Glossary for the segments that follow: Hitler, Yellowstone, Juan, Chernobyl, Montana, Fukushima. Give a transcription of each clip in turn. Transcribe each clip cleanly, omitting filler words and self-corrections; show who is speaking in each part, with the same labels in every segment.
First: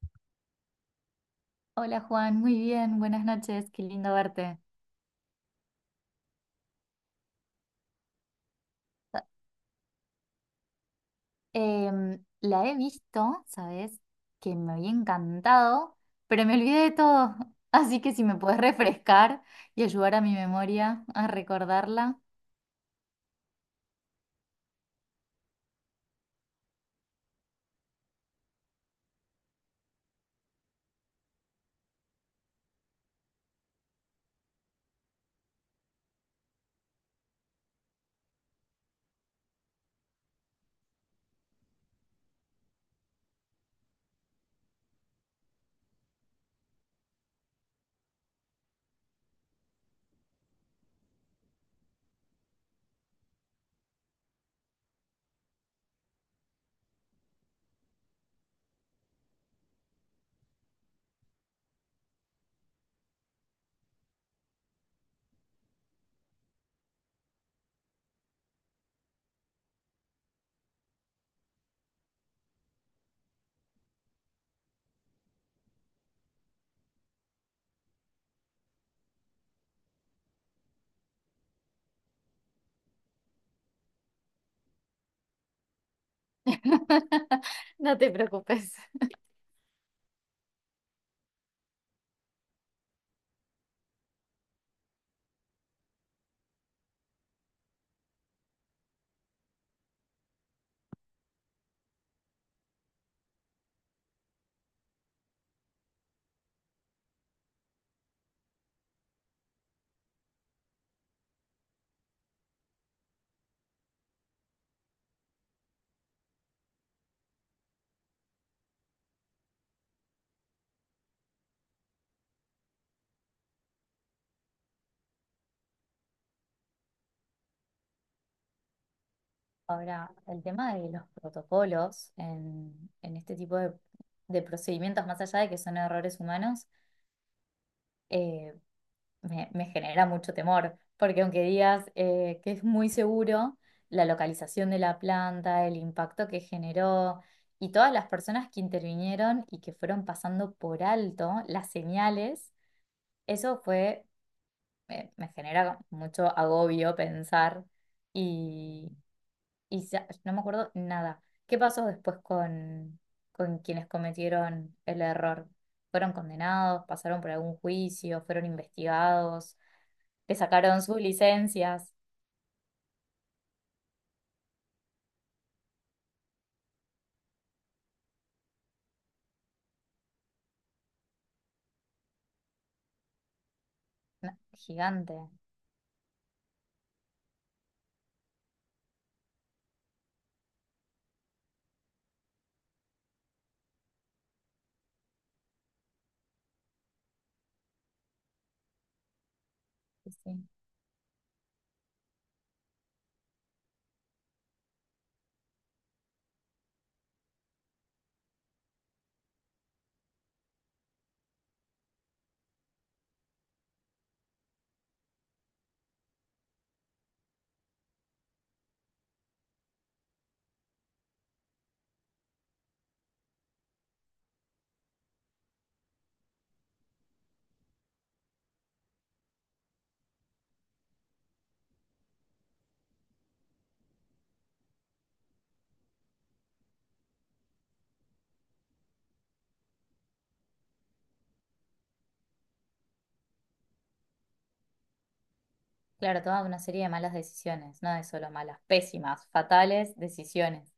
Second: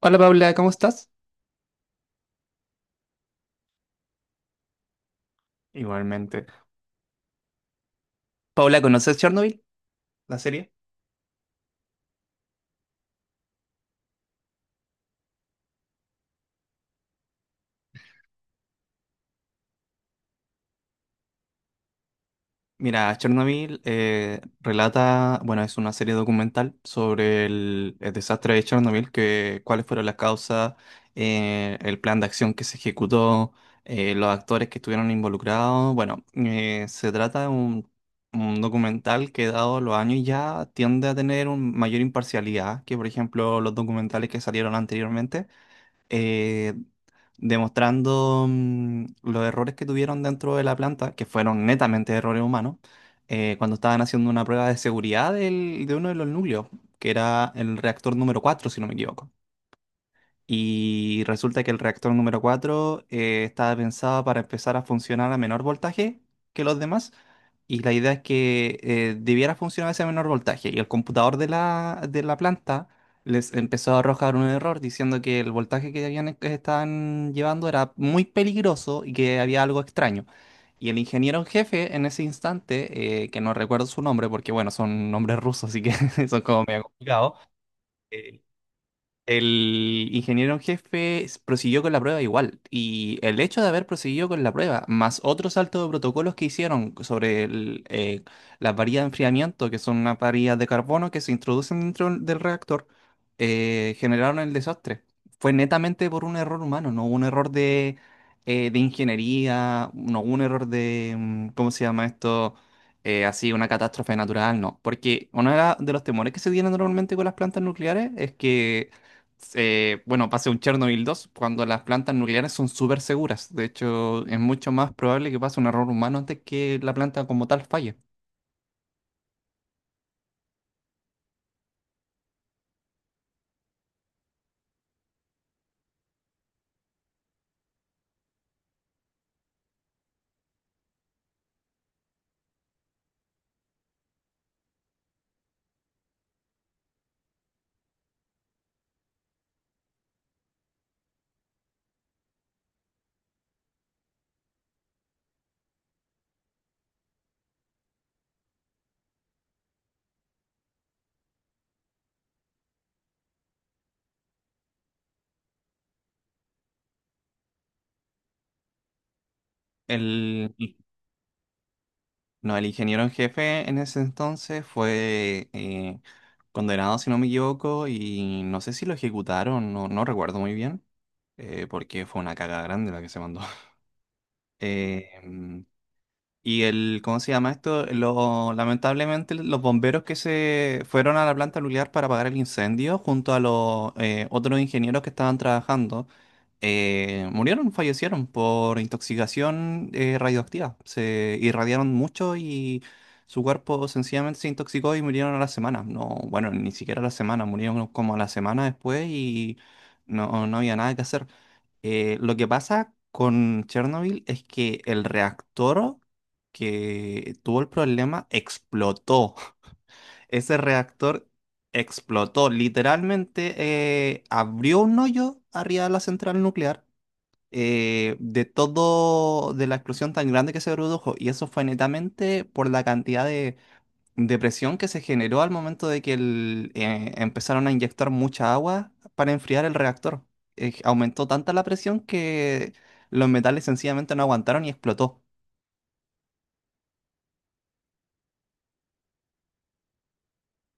Speaker 1: Hola Paula, ¿cómo estás?
Speaker 2: Hola Juan, muy bien, buenas noches, qué lindo verte.
Speaker 1: Igualmente. Paula, ¿conoces Chernobyl, la serie?
Speaker 2: La he visto, ¿sabes? Que me había encantado, pero me olvidé de todo. Así que si me puedes refrescar y ayudar a mi memoria a recordarla,
Speaker 1: Mira, Chernobyl relata, bueno, es una serie documental sobre el desastre de Chernobyl, que, cuáles fueron las causas, el plan de acción que se ejecutó, los actores que estuvieron involucrados. Bueno, se trata de un documental que, dado los años, ya tiende a tener una mayor imparcialidad que, por ejemplo, los documentales que salieron anteriormente. eh, Demostrando los errores que tuvieron dentro de la planta, que fueron netamente errores humanos, cuando estaban haciendo una prueba de seguridad de uno de los núcleos, que era el reactor número 4 si no me equivoco. Y resulta que el reactor número 4 estaba pensado para empezar a funcionar a menor voltaje que los demás. Y la idea es que debiera funcionar ese menor voltaje. Y el computador de la planta les empezó a arrojar un error diciendo que el voltaje que que estaban llevando era muy peligroso y que había algo extraño. Y el ingeniero en jefe en ese instante, que no recuerdo su nombre porque bueno, son nombres rusos, así que son como medio complicados
Speaker 2: no te
Speaker 1: eh,
Speaker 2: preocupes.
Speaker 1: el ingeniero en jefe prosiguió con la prueba igual, y el hecho de haber proseguido con la prueba, más otros saltos de protocolos que hicieron sobre el, las varillas de enfriamiento, que son unas varillas de carbono que se introducen dentro del reactor, generaron el desastre. Fue netamente por un error humano, no hubo un error de ingeniería, no hubo un error de, ¿cómo se llama esto? Así una catástrofe natural, no. Porque uno de de los temores que se tienen normalmente con las plantas nucleares es que bueno, pase un Chernobyl dos cuando las plantas nucleares son súper seguras. De hecho, es mucho más probable que pase un error humano antes que la planta como tal falle.
Speaker 2: Ahora, el tema de los protocolos en este tipo de procedimientos, más allá de que son errores humanos, me genera mucho temor, porque aunque digas que es muy seguro, la localización de la planta, el impacto que generó y todas las personas que intervinieron y que fueron pasando por alto las señales, eso fue, me genera mucho agobio pensar y, y no me acuerdo nada. ¿Qué pasó después con quienes cometieron el error? ¿Fueron condenados? ¿Pasaron por algún juicio? ¿Fueron investigados? Le
Speaker 1: El,
Speaker 2: sacaron sus licencias.
Speaker 1: no, el ingeniero en jefe en ese entonces fue condenado, si no me equivoco, y no sé si lo ejecutaron, no, no recuerdo muy bien, porque fue una caga grande la que se mandó.
Speaker 2: No,
Speaker 1: Eh,
Speaker 2: gigante.
Speaker 1: y el, ¿cómo se llama esto? Lamentablemente los bomberos que se fueron a la planta nuclear para apagar el incendio junto a los otros ingenieros que estaban trabajando, murieron, fallecieron por intoxicación
Speaker 2: Sí, sí.
Speaker 1: radioactiva. Se irradiaron mucho y su cuerpo sencillamente se intoxicó y murieron a la semana. No, bueno, ni siquiera a la semana, murieron como a la semana después y no, no había nada que hacer. Lo que pasa con Chernobyl es que el reactor que tuvo el problema explotó. Ese reactor explotó. Literalmente abrió un hoyo arriba de la central nuclear de todo, de la explosión tan grande que se produjo. Y eso fue netamente por la cantidad de depresión que se generó al momento de que empezaron a inyectar mucha agua para enfriar el reactor. Aumentó tanta la presión que los metales sencillamente no aguantaron y explotó.
Speaker 2: Claro, toda una serie de malas decisiones, no de solo malas, pésimas, fatales decisiones.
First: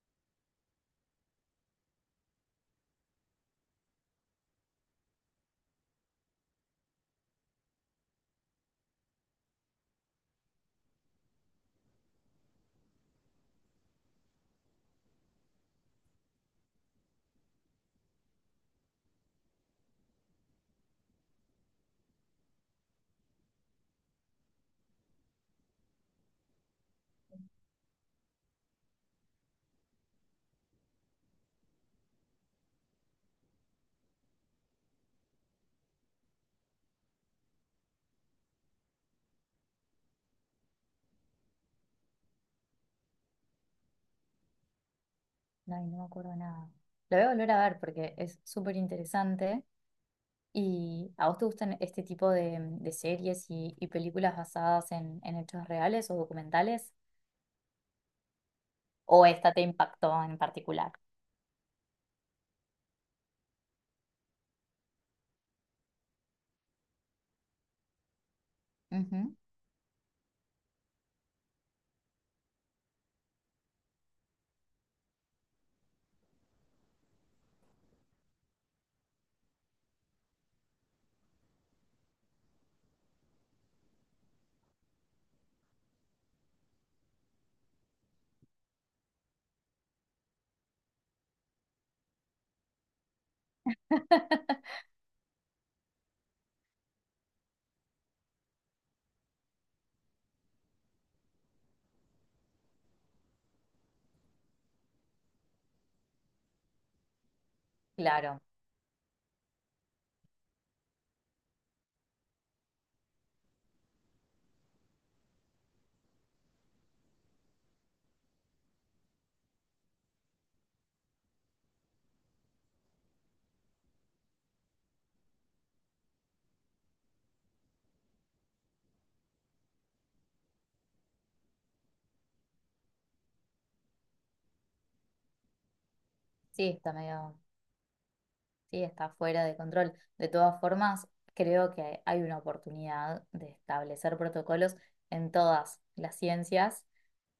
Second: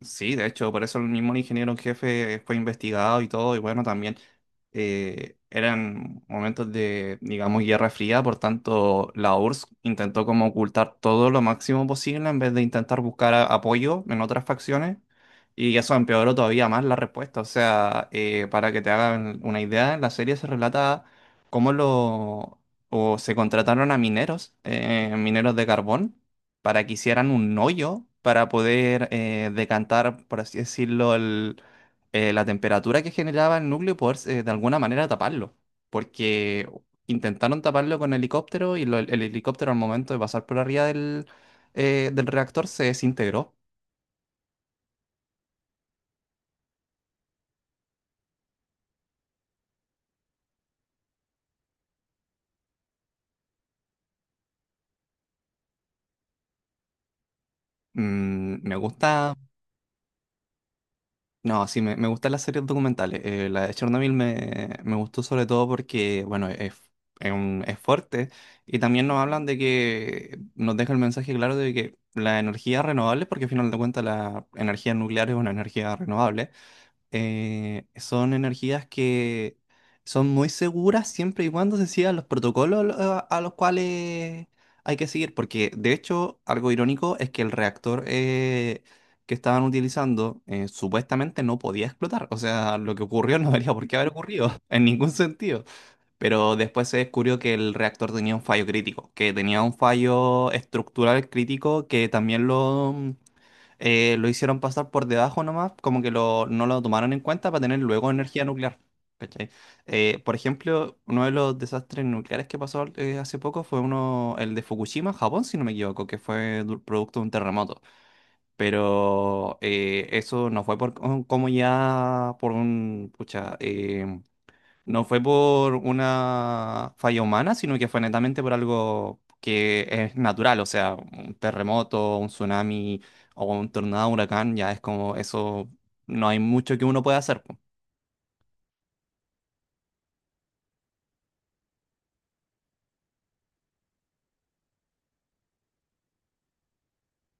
Speaker 1: Sí, de hecho, por eso el mismo ingeniero en jefe fue investigado y todo, y bueno, también eran momentos de, digamos, guerra fría, por tanto, la URSS intentó como ocultar todo lo máximo posible en vez de intentar buscar apoyo en otras facciones, y eso empeoró todavía más la respuesta. O sea, para que te hagan una idea, en la serie se relata cómo lo, o se contrataron a mineros, mineros de carbón para que hicieran un hoyo para poder decantar, por así decirlo, la temperatura que generaba el núcleo y poder de alguna manera taparlo. Porque intentaron taparlo con helicóptero y el helicóptero al momento de pasar por arriba del, del reactor se desintegró.
Speaker 2: Ay, no me acuerdo nada. Lo voy a volver a ver porque es súper interesante. ¿Y a vos te gustan este tipo de series y películas basadas en hechos reales o documentales?
Speaker 1: Mm, me
Speaker 2: ¿O
Speaker 1: gusta.
Speaker 2: esta te impactó en particular?
Speaker 1: No, sí, me gustan las series documentales. La de Chernobyl me, me gustó sobre todo porque, bueno, es, es fuerte y también nos
Speaker 2: Ujú.
Speaker 1: hablan de que nos deja el mensaje claro de que la energía renovable, porque al final de cuentas la energía nuclear es una energía renovable, son energías que son muy seguras siempre y cuando se sigan los protocolos a los cuales hay que seguir, porque de hecho algo irónico es que el reactor que estaban utilizando supuestamente no podía explotar, o sea, lo que ocurrió no debería por qué haber ocurrido en ningún sentido, pero después se descubrió que el reactor tenía un fallo crítico, que tenía un fallo estructural crítico que también lo hicieron pasar por debajo nomás, como que lo, no lo tomaron en cuenta para tener luego
Speaker 2: Claro,
Speaker 1: energía nuclear. ¿Cachai? Por ejemplo, uno de los desastres nucleares que pasó hace poco fue uno, el de Fukushima, Japón, si no me equivoco, que fue producto de un terremoto. Pero eso no fue por, como ya por un, pucha, no fue por una falla humana, sino que fue netamente por algo que es natural, o sea, un terremoto, un tsunami o un tornado, un huracán, ya es como eso, no hay
Speaker 2: sí,
Speaker 1: mucho que
Speaker 2: está
Speaker 1: uno pueda
Speaker 2: medio.
Speaker 1: hacer. Po.
Speaker 2: Sí, está fuera de control. De todas formas, creo que hay una oportunidad de establecer protocolos en todas las ciencias,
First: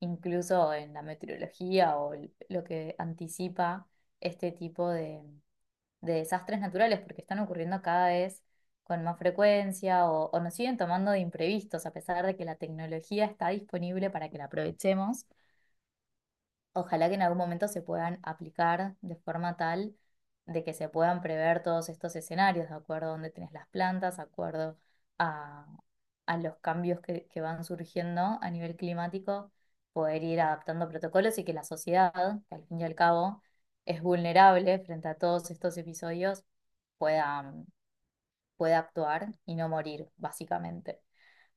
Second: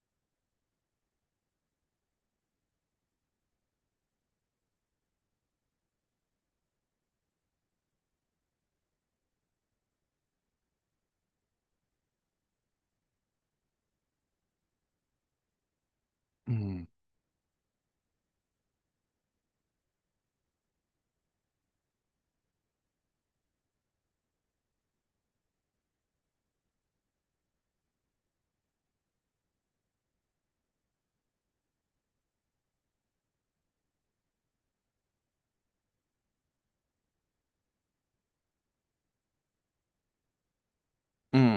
Speaker 2: incluso en la meteorología o lo que anticipa este tipo de desastres naturales, porque están ocurriendo cada vez con más frecuencia o nos siguen tomando de imprevistos, a pesar de que la tecnología está disponible para que la aprovechemos.
Speaker 1: Mm.
Speaker 2: Ojalá que en algún momento se puedan aplicar de forma tal de que se puedan prever todos estos escenarios, de acuerdo a dónde tenés las plantas, de acuerdo a, a los cambios que van surgiendo a nivel climático, poder ir adaptando protocolos y que la sociedad, que al fin y al cabo es vulnerable frente a todos estos episodios, pueda pueda actuar y no morir, básicamente.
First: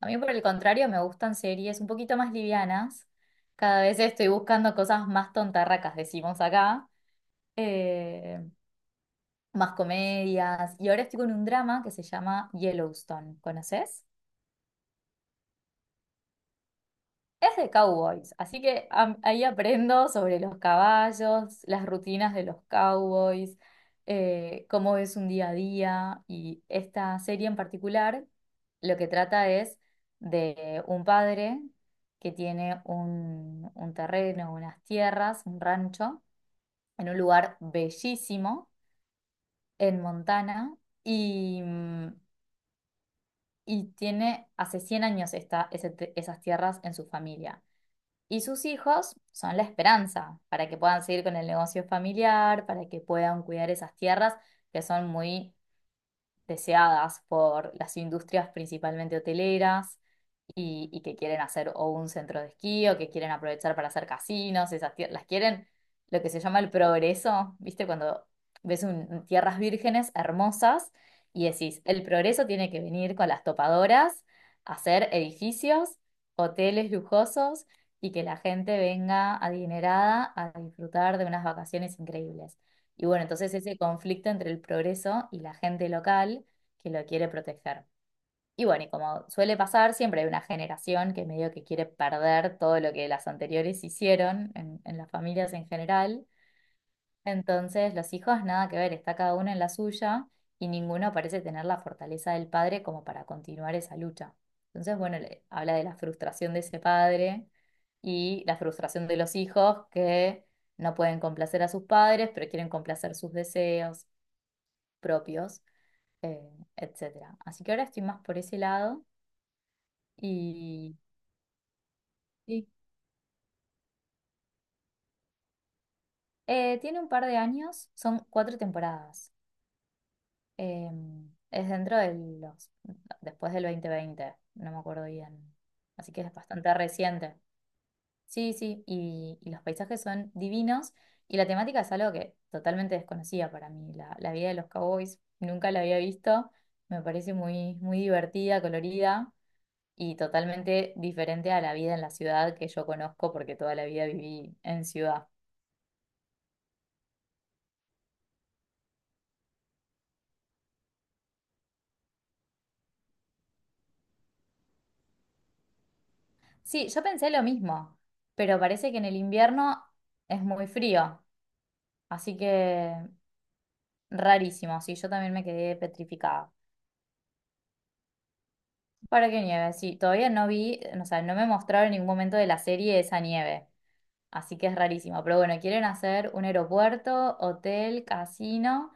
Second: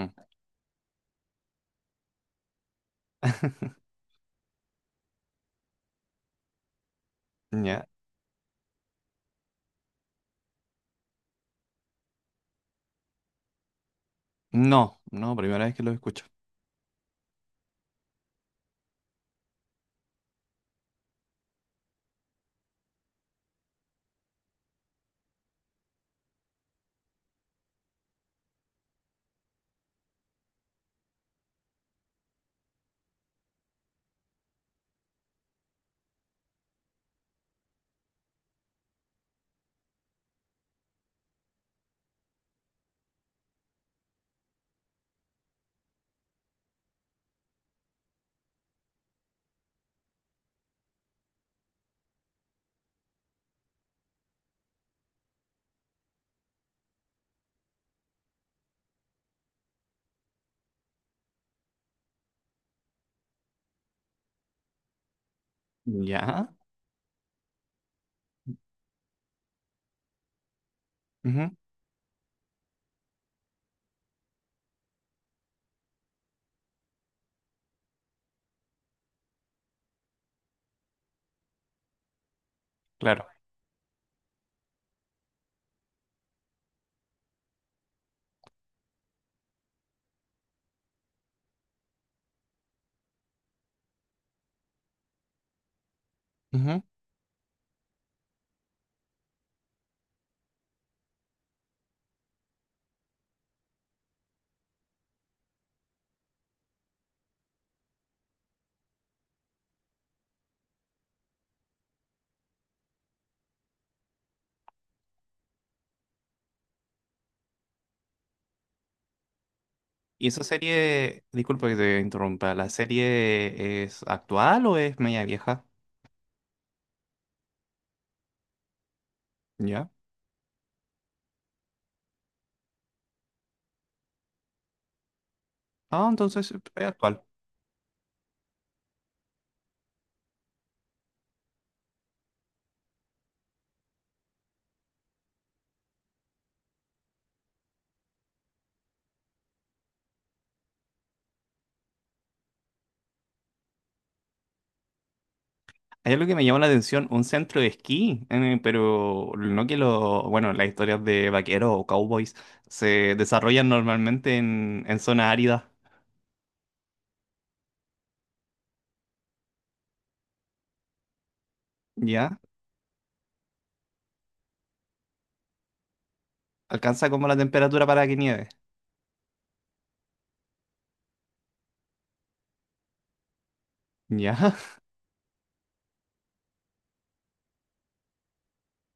Speaker 2: A mí, por el contrario, me gustan series un poquito más livianas. Cada vez estoy buscando cosas más tontarracas, decimos acá,
Speaker 1: Ya.
Speaker 2: eh, más comedias. Y ahora estoy con un drama que se llama Yellowstone. ¿Conoces?
Speaker 1: No, no, primera vez que lo escucho.
Speaker 2: Es de cowboys, así que ahí aprendo sobre los caballos, las rutinas de los cowboys, cómo es un día a día y esta serie en particular lo que trata es de un padre que tiene un terreno, unas tierras, un rancho en un lugar bellísimo en Montana y y tiene hace 100 años está ese esas tierras en su familia. Y sus hijos son la esperanza para que puedan seguir con el negocio familiar, para que puedan cuidar esas tierras que son muy deseadas por las industrias principalmente hoteleras y que quieren hacer o un centro de esquí o que quieren aprovechar para hacer casinos, esas las quieren lo que se
Speaker 1: Ya.
Speaker 2: llama el progreso, ¿viste? Cuando ves tierras vírgenes hermosas y
Speaker 1: Ujú.
Speaker 2: decís, el progreso tiene que venir con las topadoras, hacer edificios, hoteles lujosos y que la gente venga adinerada a disfrutar de unas vacaciones increíbles. Y bueno,
Speaker 1: Claro.
Speaker 2: entonces ese conflicto entre el progreso y la gente local que lo quiere proteger. Y bueno, y como suele pasar, siempre hay una generación que medio que quiere perder todo lo que las anteriores hicieron en las familias en general.
Speaker 1: Ujú.
Speaker 2: Entonces, los hijos nada que ver, está cada uno en la suya y ninguno parece tener la fortaleza del padre como para continuar esa lucha. Entonces, bueno, habla de la frustración de ese padre y la frustración de los hijos que no pueden complacer a sus padres, pero quieren complacer sus deseos propios, eh, etcétera. Así que ahora estoy más por ese lado
Speaker 1: ¿Y esa
Speaker 2: y
Speaker 1: serie, disculpa que te interrumpa,
Speaker 2: y,
Speaker 1: la serie es actual o es media vieja?
Speaker 2: eh, tiene un par de años, son 4 temporadas.
Speaker 1: Ya.
Speaker 2: Eh, es dentro de los, después del 2020 no me acuerdo bien.
Speaker 1: Ah,
Speaker 2: Así que es
Speaker 1: entonces
Speaker 2: bastante
Speaker 1: es actual.
Speaker 2: reciente. Sí, sí, y los paisajes son divinos y la temática es algo que totalmente desconocía para mí. La vida de los cowboys nunca la había visto. Me parece muy, muy divertida, colorida y totalmente diferente a la vida en la ciudad que yo conozco porque toda la vida viví en ciudad.
Speaker 1: Hay algo que me llama la atención, un centro de esquí, pero no que lo, bueno, las historias de vaqueros o cowboys se desarrollan normalmente en zonas áridas,
Speaker 2: Sí, yo pensé lo mismo, pero parece que en el invierno es muy frío. Así
Speaker 1: ¿ya?
Speaker 2: que rarísimo, sí, yo también me quedé petrificada.
Speaker 1: Alcanza como la temperatura para que nieve,
Speaker 2: ¿Para qué nieve? Sí, todavía no vi, o sea, no me mostraron en ningún momento de la serie esa nieve,
Speaker 1: ¿ya?
Speaker 2: así que es rarísimo. Pero bueno, quieren hacer un aeropuerto, hotel, casino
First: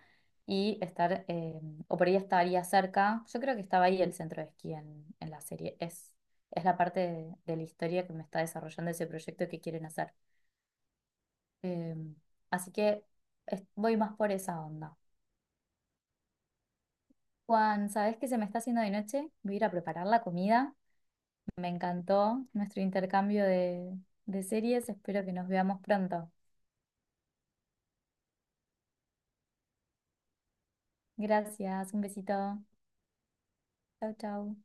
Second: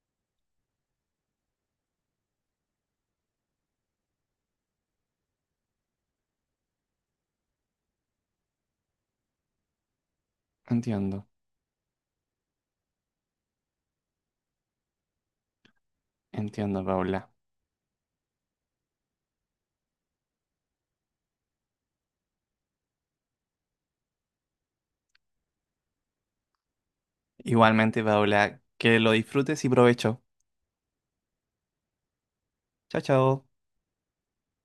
Speaker 2: y estar, o por ahí estaría cerca, yo creo que estaba ahí el centro de esquí en la serie, es la parte de la historia que me está desarrollando ese proyecto que quieren hacer.
Speaker 1: Entiendo,
Speaker 2: Eh, Así que voy más por esa onda.
Speaker 1: entiendo, Paula.
Speaker 2: Juan, ¿sabes qué se me está haciendo de noche? Voy a ir a preparar la comida. Me encantó nuestro intercambio de series. Espero que nos veamos pronto.
Speaker 1: Igualmente, Paula, que lo disfrutes y provecho.
Speaker 2: Gracias, un besito.
Speaker 1: Chao, chao.
Speaker 2: Chau, chau.